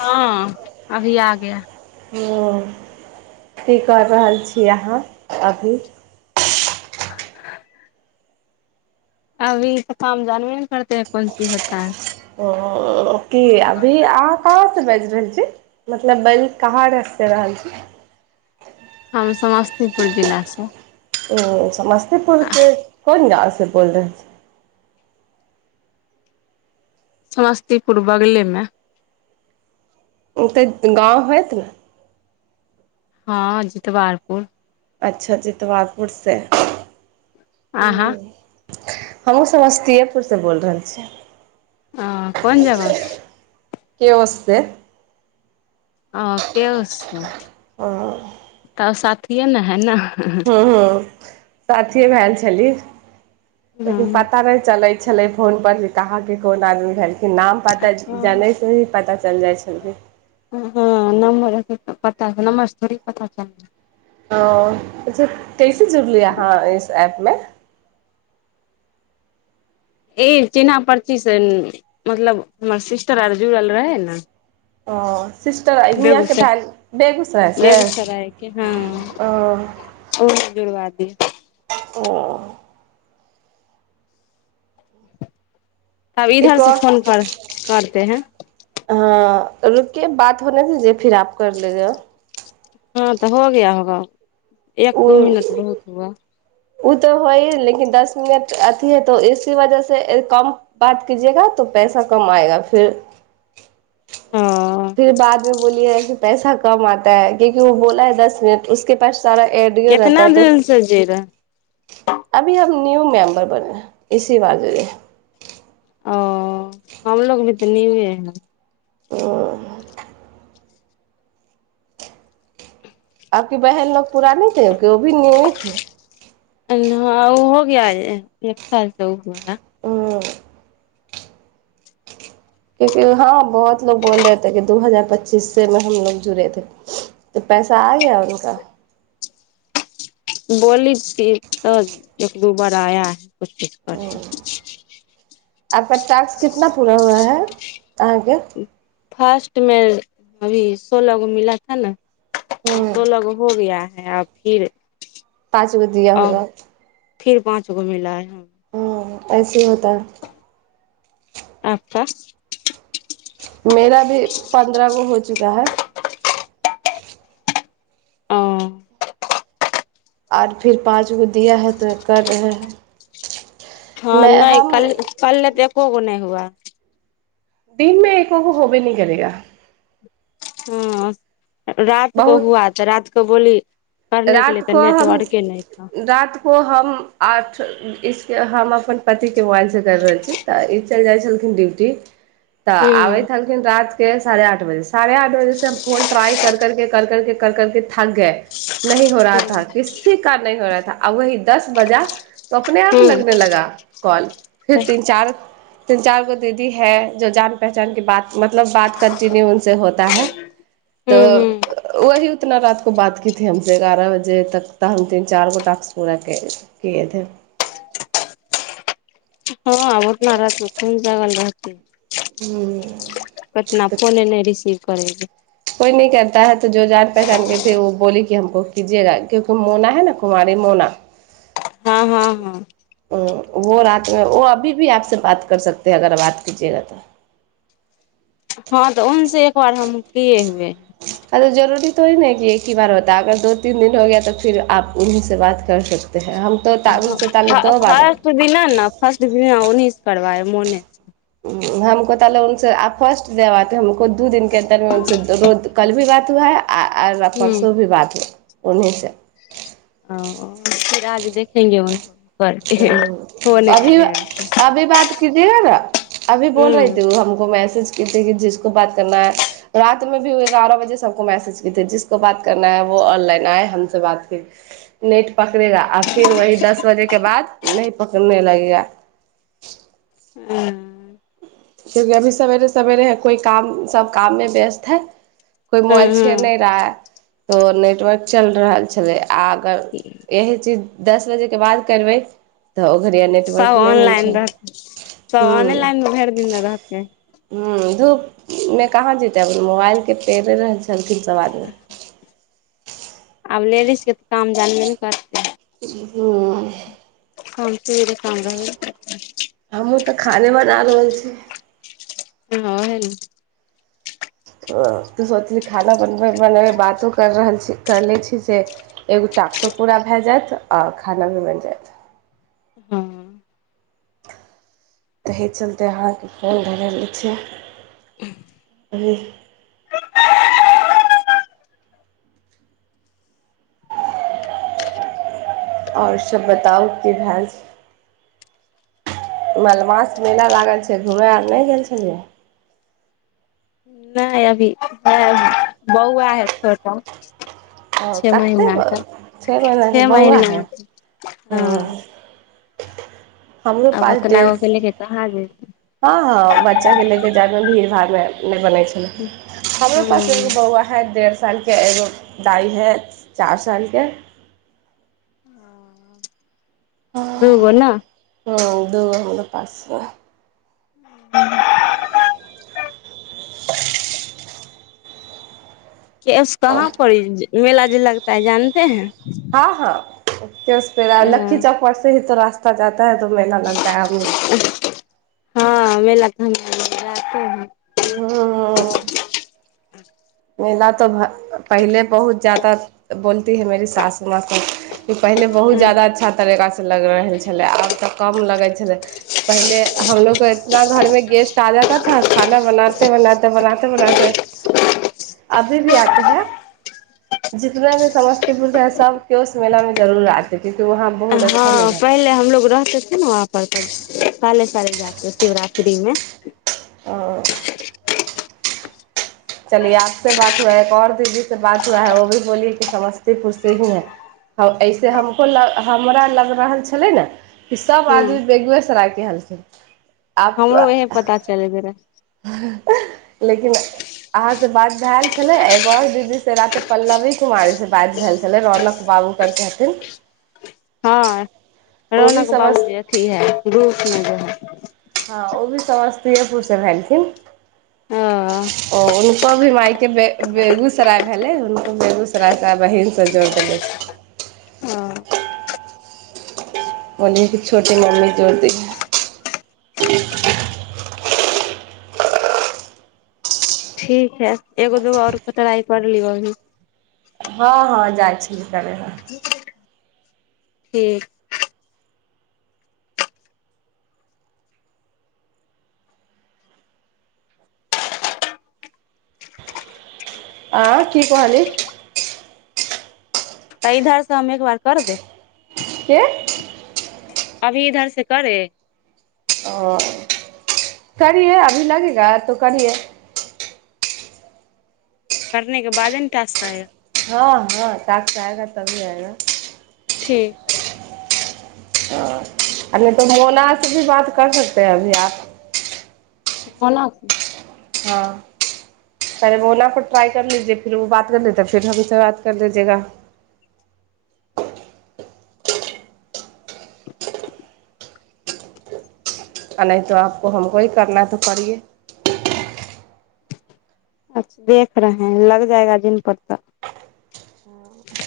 हँ अभी आ गया ह की कर रहल छी अहाँ अभी अभी त काम जानबे ने पड़ते है कोन चीज होता है आ क अभी आकाश बाजि रहल छी मतलब बैल कहाँ र रहल छी हम समस्तीपुर जिला से ह समस्तीपुरके को त बोल रहे छी समस्तीपुर बगलेमे ओ तऽ गाँव होत ने हँ जितवारपुर अच्छा जितवारपुरसँ आ ह हमू समस्तएपुर से बोल रहल छीियै ह कोन जगह केयोसे ओ केयोस हँ तब सा छियए ने है न हँ हँ साथिये भए छली देखेकिन हूँ पातारा चलै छै छलय फोन पर जे कहाह के कोन आदमी भेल नाम पता हूँ जानै से ही पता चलि जाइ छलियै हुँ नम्बर पता नम्बर थोड़ पता चल ओ अ कैसे जुड़लीै अहाँ इस एऐप मे ई चिन्हना पर्ची से मतलब हमर सिस्टर आर जुड़ल रहै ने ओ सिस्टर यियाँके बेगूसराय भ बेगूसरायसँ बेगूसराय के हाँ ओ जी हुँ म [inaudible] तब एक इधरसँ और फोन कर करते हैं रुकि बात होना च फिर आप कर ले जा हँ तऽ हो गया हगा एक ओ दो मिनट बहुत हुआ ओ तऽ हो ह लेकिन दस मिनट अथी है त इसी वजह से कम बात कजेगा त पैसा कम आएगा फिर ओ बोलिय पैसा कम आता ह क्यूंि वो बोलाै दस मिनट उसके पास सारा अडिया कितना रहता तो दिन से जे रहे अभी हम न्यू मे मैबर बन इसी वाज ओ हमलोग भी तऽ न्यू है से आपकी बहन लोग पुराने थी की ओ भी न्यू थे हँ ओ हो गय एक सालसँ ओ हु ह हँ क्यूंकि हँ बहुत लोग बोल रहेथे कि दू हजार पच्चीस से मे हमलोग जुड़े े तऽ पैसा आ गया उनका बोली छिय तऽ एक दू बार आया है किछ चीज करब आपका टास्क कितना पूरा हुआ है अहाँके फर्स्ट मे अभी सोलह गो मिल थ ने ह सोलह गो हो गया आ फिर पाँच गो दिया और होगा फिर पाँच गो मिला है ह ऐसे होता आपका मेरा भी पन्द्रह गो हो चुका है ओ आर फेर पाँच गो दिया है तऽ कर रहै हइ हँ नहि काल काल ने दे एकोगो नहि हुआ दिनमे एकोगो होबे न करेगा हँ रात को बहुत हुआ तऽ रात कबली रात को हम रात को हम आठ इस हम अपन पतिके मोबाइलसँ करि रहल छी तऽ ई चलि जाइत छलखिन ड्यूटी तऽ हूँ आबैत छलखिन रात के साढ़े आठ बजे साढ़े आठ बजेसँ फोन ट्राय कर करके करके कर करके थक ह न हो रहाथा हूँ किसी का नहिही हो रहा थ आ वही दस बजा त अपने आप लगने लगा कॉल फिर तीन चार तीन चारगो दीदी है जो जान पहचान की बात मतलब बात कंटिन्यू उस होता है हूँ तऽ वहि उतना रह बात की हमस एगारह बजे तक तऽ हम तीन चार गो टास्क पूरा किएथे हँ उतना रात कोन जगल रहते कतना फोन नहि रिसीव करेग कोइ न करताै तऽ जो जान पहचान केथे ओो बोल कि हमको कीजेगा क्यकि मोना है न कुमारी मोना हँ हँ वो रातमे ओ अभी भी आपसँ बात कर सकत है अगर बात कजेगा तऽ हँ तऽ उस एक बार हम पए हुए अ जरूरी त ही ने कि एक ही बार होता अगर द तीन दिन हो गय तऽ फर आप उन्हि से बात कर सकते हैं हम तो उनसे ताले दो बार फट द फट ओनीसे करबाय मने हमको ते उने आब फर्स्ट देबा तऽ हमको दू दिनक अन्रमे उने रो कल भी बात हुआ है आ आ हूँ परसू भी बात उन्नै सए ओ फर आज देखेंगे करके हुँ फोने अभी लगेगा अभी बात कजियगा ने अभी बोल रही हूँ ती हमको मै मैसज की कि जिसको बात करना है रात मे भीए एगारह बजे सबको मैसेज कीे जिसको बात करना है वो ऑनलाइन आए हमस बात कर नेट पकड़ेगा आ फिर वह दस बजे के बाद नहि पकड़ने लगेया हँ क्यूकि अभी सवेरे सवेरे कोइ काम सभ काममे व्यस्त है कोइ हँ मोइल छैड़ हँ नहि रहा है तऽ नेटवर्क चलि रहल छलै आ अगर यह चीज दस बजेके बाद करबै तऽ घड़िया नेटवर्क सब नहि मिल ओंनलाइन छल रह सब ओंनलाइन भेर विना रहकें हुँ धूप मे कहाँ जते मोबाइल के पेरे रह चलखिन सब आगेल आब लेडीज के तऽ काम जानबे ने करतै हुम् काम चोर काम रहबे हमहूँ तऽ खाने बना रहल छी हाँ हन तऽ सोचली खाना बनबै बनबै बातो करि रहल छी करि लै छी जे एगो टॉप्सो पूरा भए जायत आ खाना भी बनि जायत हँ तहि चलते अहाँके फोन भर लै छ अभी आओर सभ बताउ की भेलए मलमास मेला लागल छै घूमय आर नहि गेल छलियै नहि अभी बौआ है छोटा ओ छे कतेक महीना के छओ महीनाके छे बौआ महीना हइ के, हँ हँ [inaudible] आब पास ओतना ड्रेस ओतनी तऽ कहाँ जयबे हँ हँ बच्चा के लेके जायमे भीड़ भाड़ मे बनै छला हमरो पास एक हूँ बौआ है डेढ़ साल सालके एगो दाइ हइ चारि सालके ह दू गो हँ न दूगो हमरो पास में [inaudible] केस कहाँ पड़ मेला जे लगता है जानते हैं हँ हँ त प लखी हैं चौक पर से ही तो रास्ता त जाते है तो मेला लगता है आमे हँ [unintelligible] हम्म [inaudible] मेला तो भ पहिले बहुत जादा बोलती है मेेरी सास माँ को कि पहिले बहुत हँ जादा अच्छा तरीका सँ लग रहल छलै आब तऽ कम लगै छलै पहिले हमलोगके इतना घरमे गेस्ट आ जाता था खाना बनाते बनाते बनाते बनाते अभी भी आते है जितना भी समस्तीपुर रहै सबकेस मेलामे जरूर आते क्योंकि वहाँ बहुत अच्छा हँ मेला पहिले हमलोग रहतै थे ना वहाँ पर साले साले जाते है शिवरात्रि मे आओर चलियै आपसे बात हुआ है एक ओर दीदी से बात हुआ है व भी बोलियए कि समस्तीपुर से ही है ऐसे हमको हमरा लग रहल छलै ने कि सब आदमी बेगुएसरायके हलखिन आब हमरो इहे पता चल गेल रहै लेकिन अहाँसँ बात भेल छलै एगो आर दीदी से रा ते पल्लवी कुमारीसँ बात भेल छलै रौनक बाबूकर कहथिन हँ रौनक बाबू समस जे अथी है रूप मे जे है [inaudible] समस्तीयएपुर से भेलखिन ओ ओ उनको भी मायके बेगूसराय भेलय हुनको बेगूसराय का बहिन सब जोड़ देने छै बोल कि छोटी मम्मी जोड़ दै ठीक है एगो दूगो आओर कतरााइ कर लिौ अभी हँ हँ जाइ छी त ठीक आँ की कहहली तऽ इधर से हम एक बार कर दे के अभी इधर से करे ओ करिये अभी लगेगा तो करिये पढने के बादे ने टास पायब हँ हँ ताक पायेगा तभीये आयेगा ठीक ह आ नहि तो मोला से भी बात कर सकते हैं अभी आ बल हँ अरे वो ने फ ट्राई कर लीजे फिर ओ बात कर ले त फिर हमसँ बात कर लिजेगा आ नहि तो आपको हमको ही करना है तो करिये अच्छा देख रहे हैं लग जायगा दिन पर तक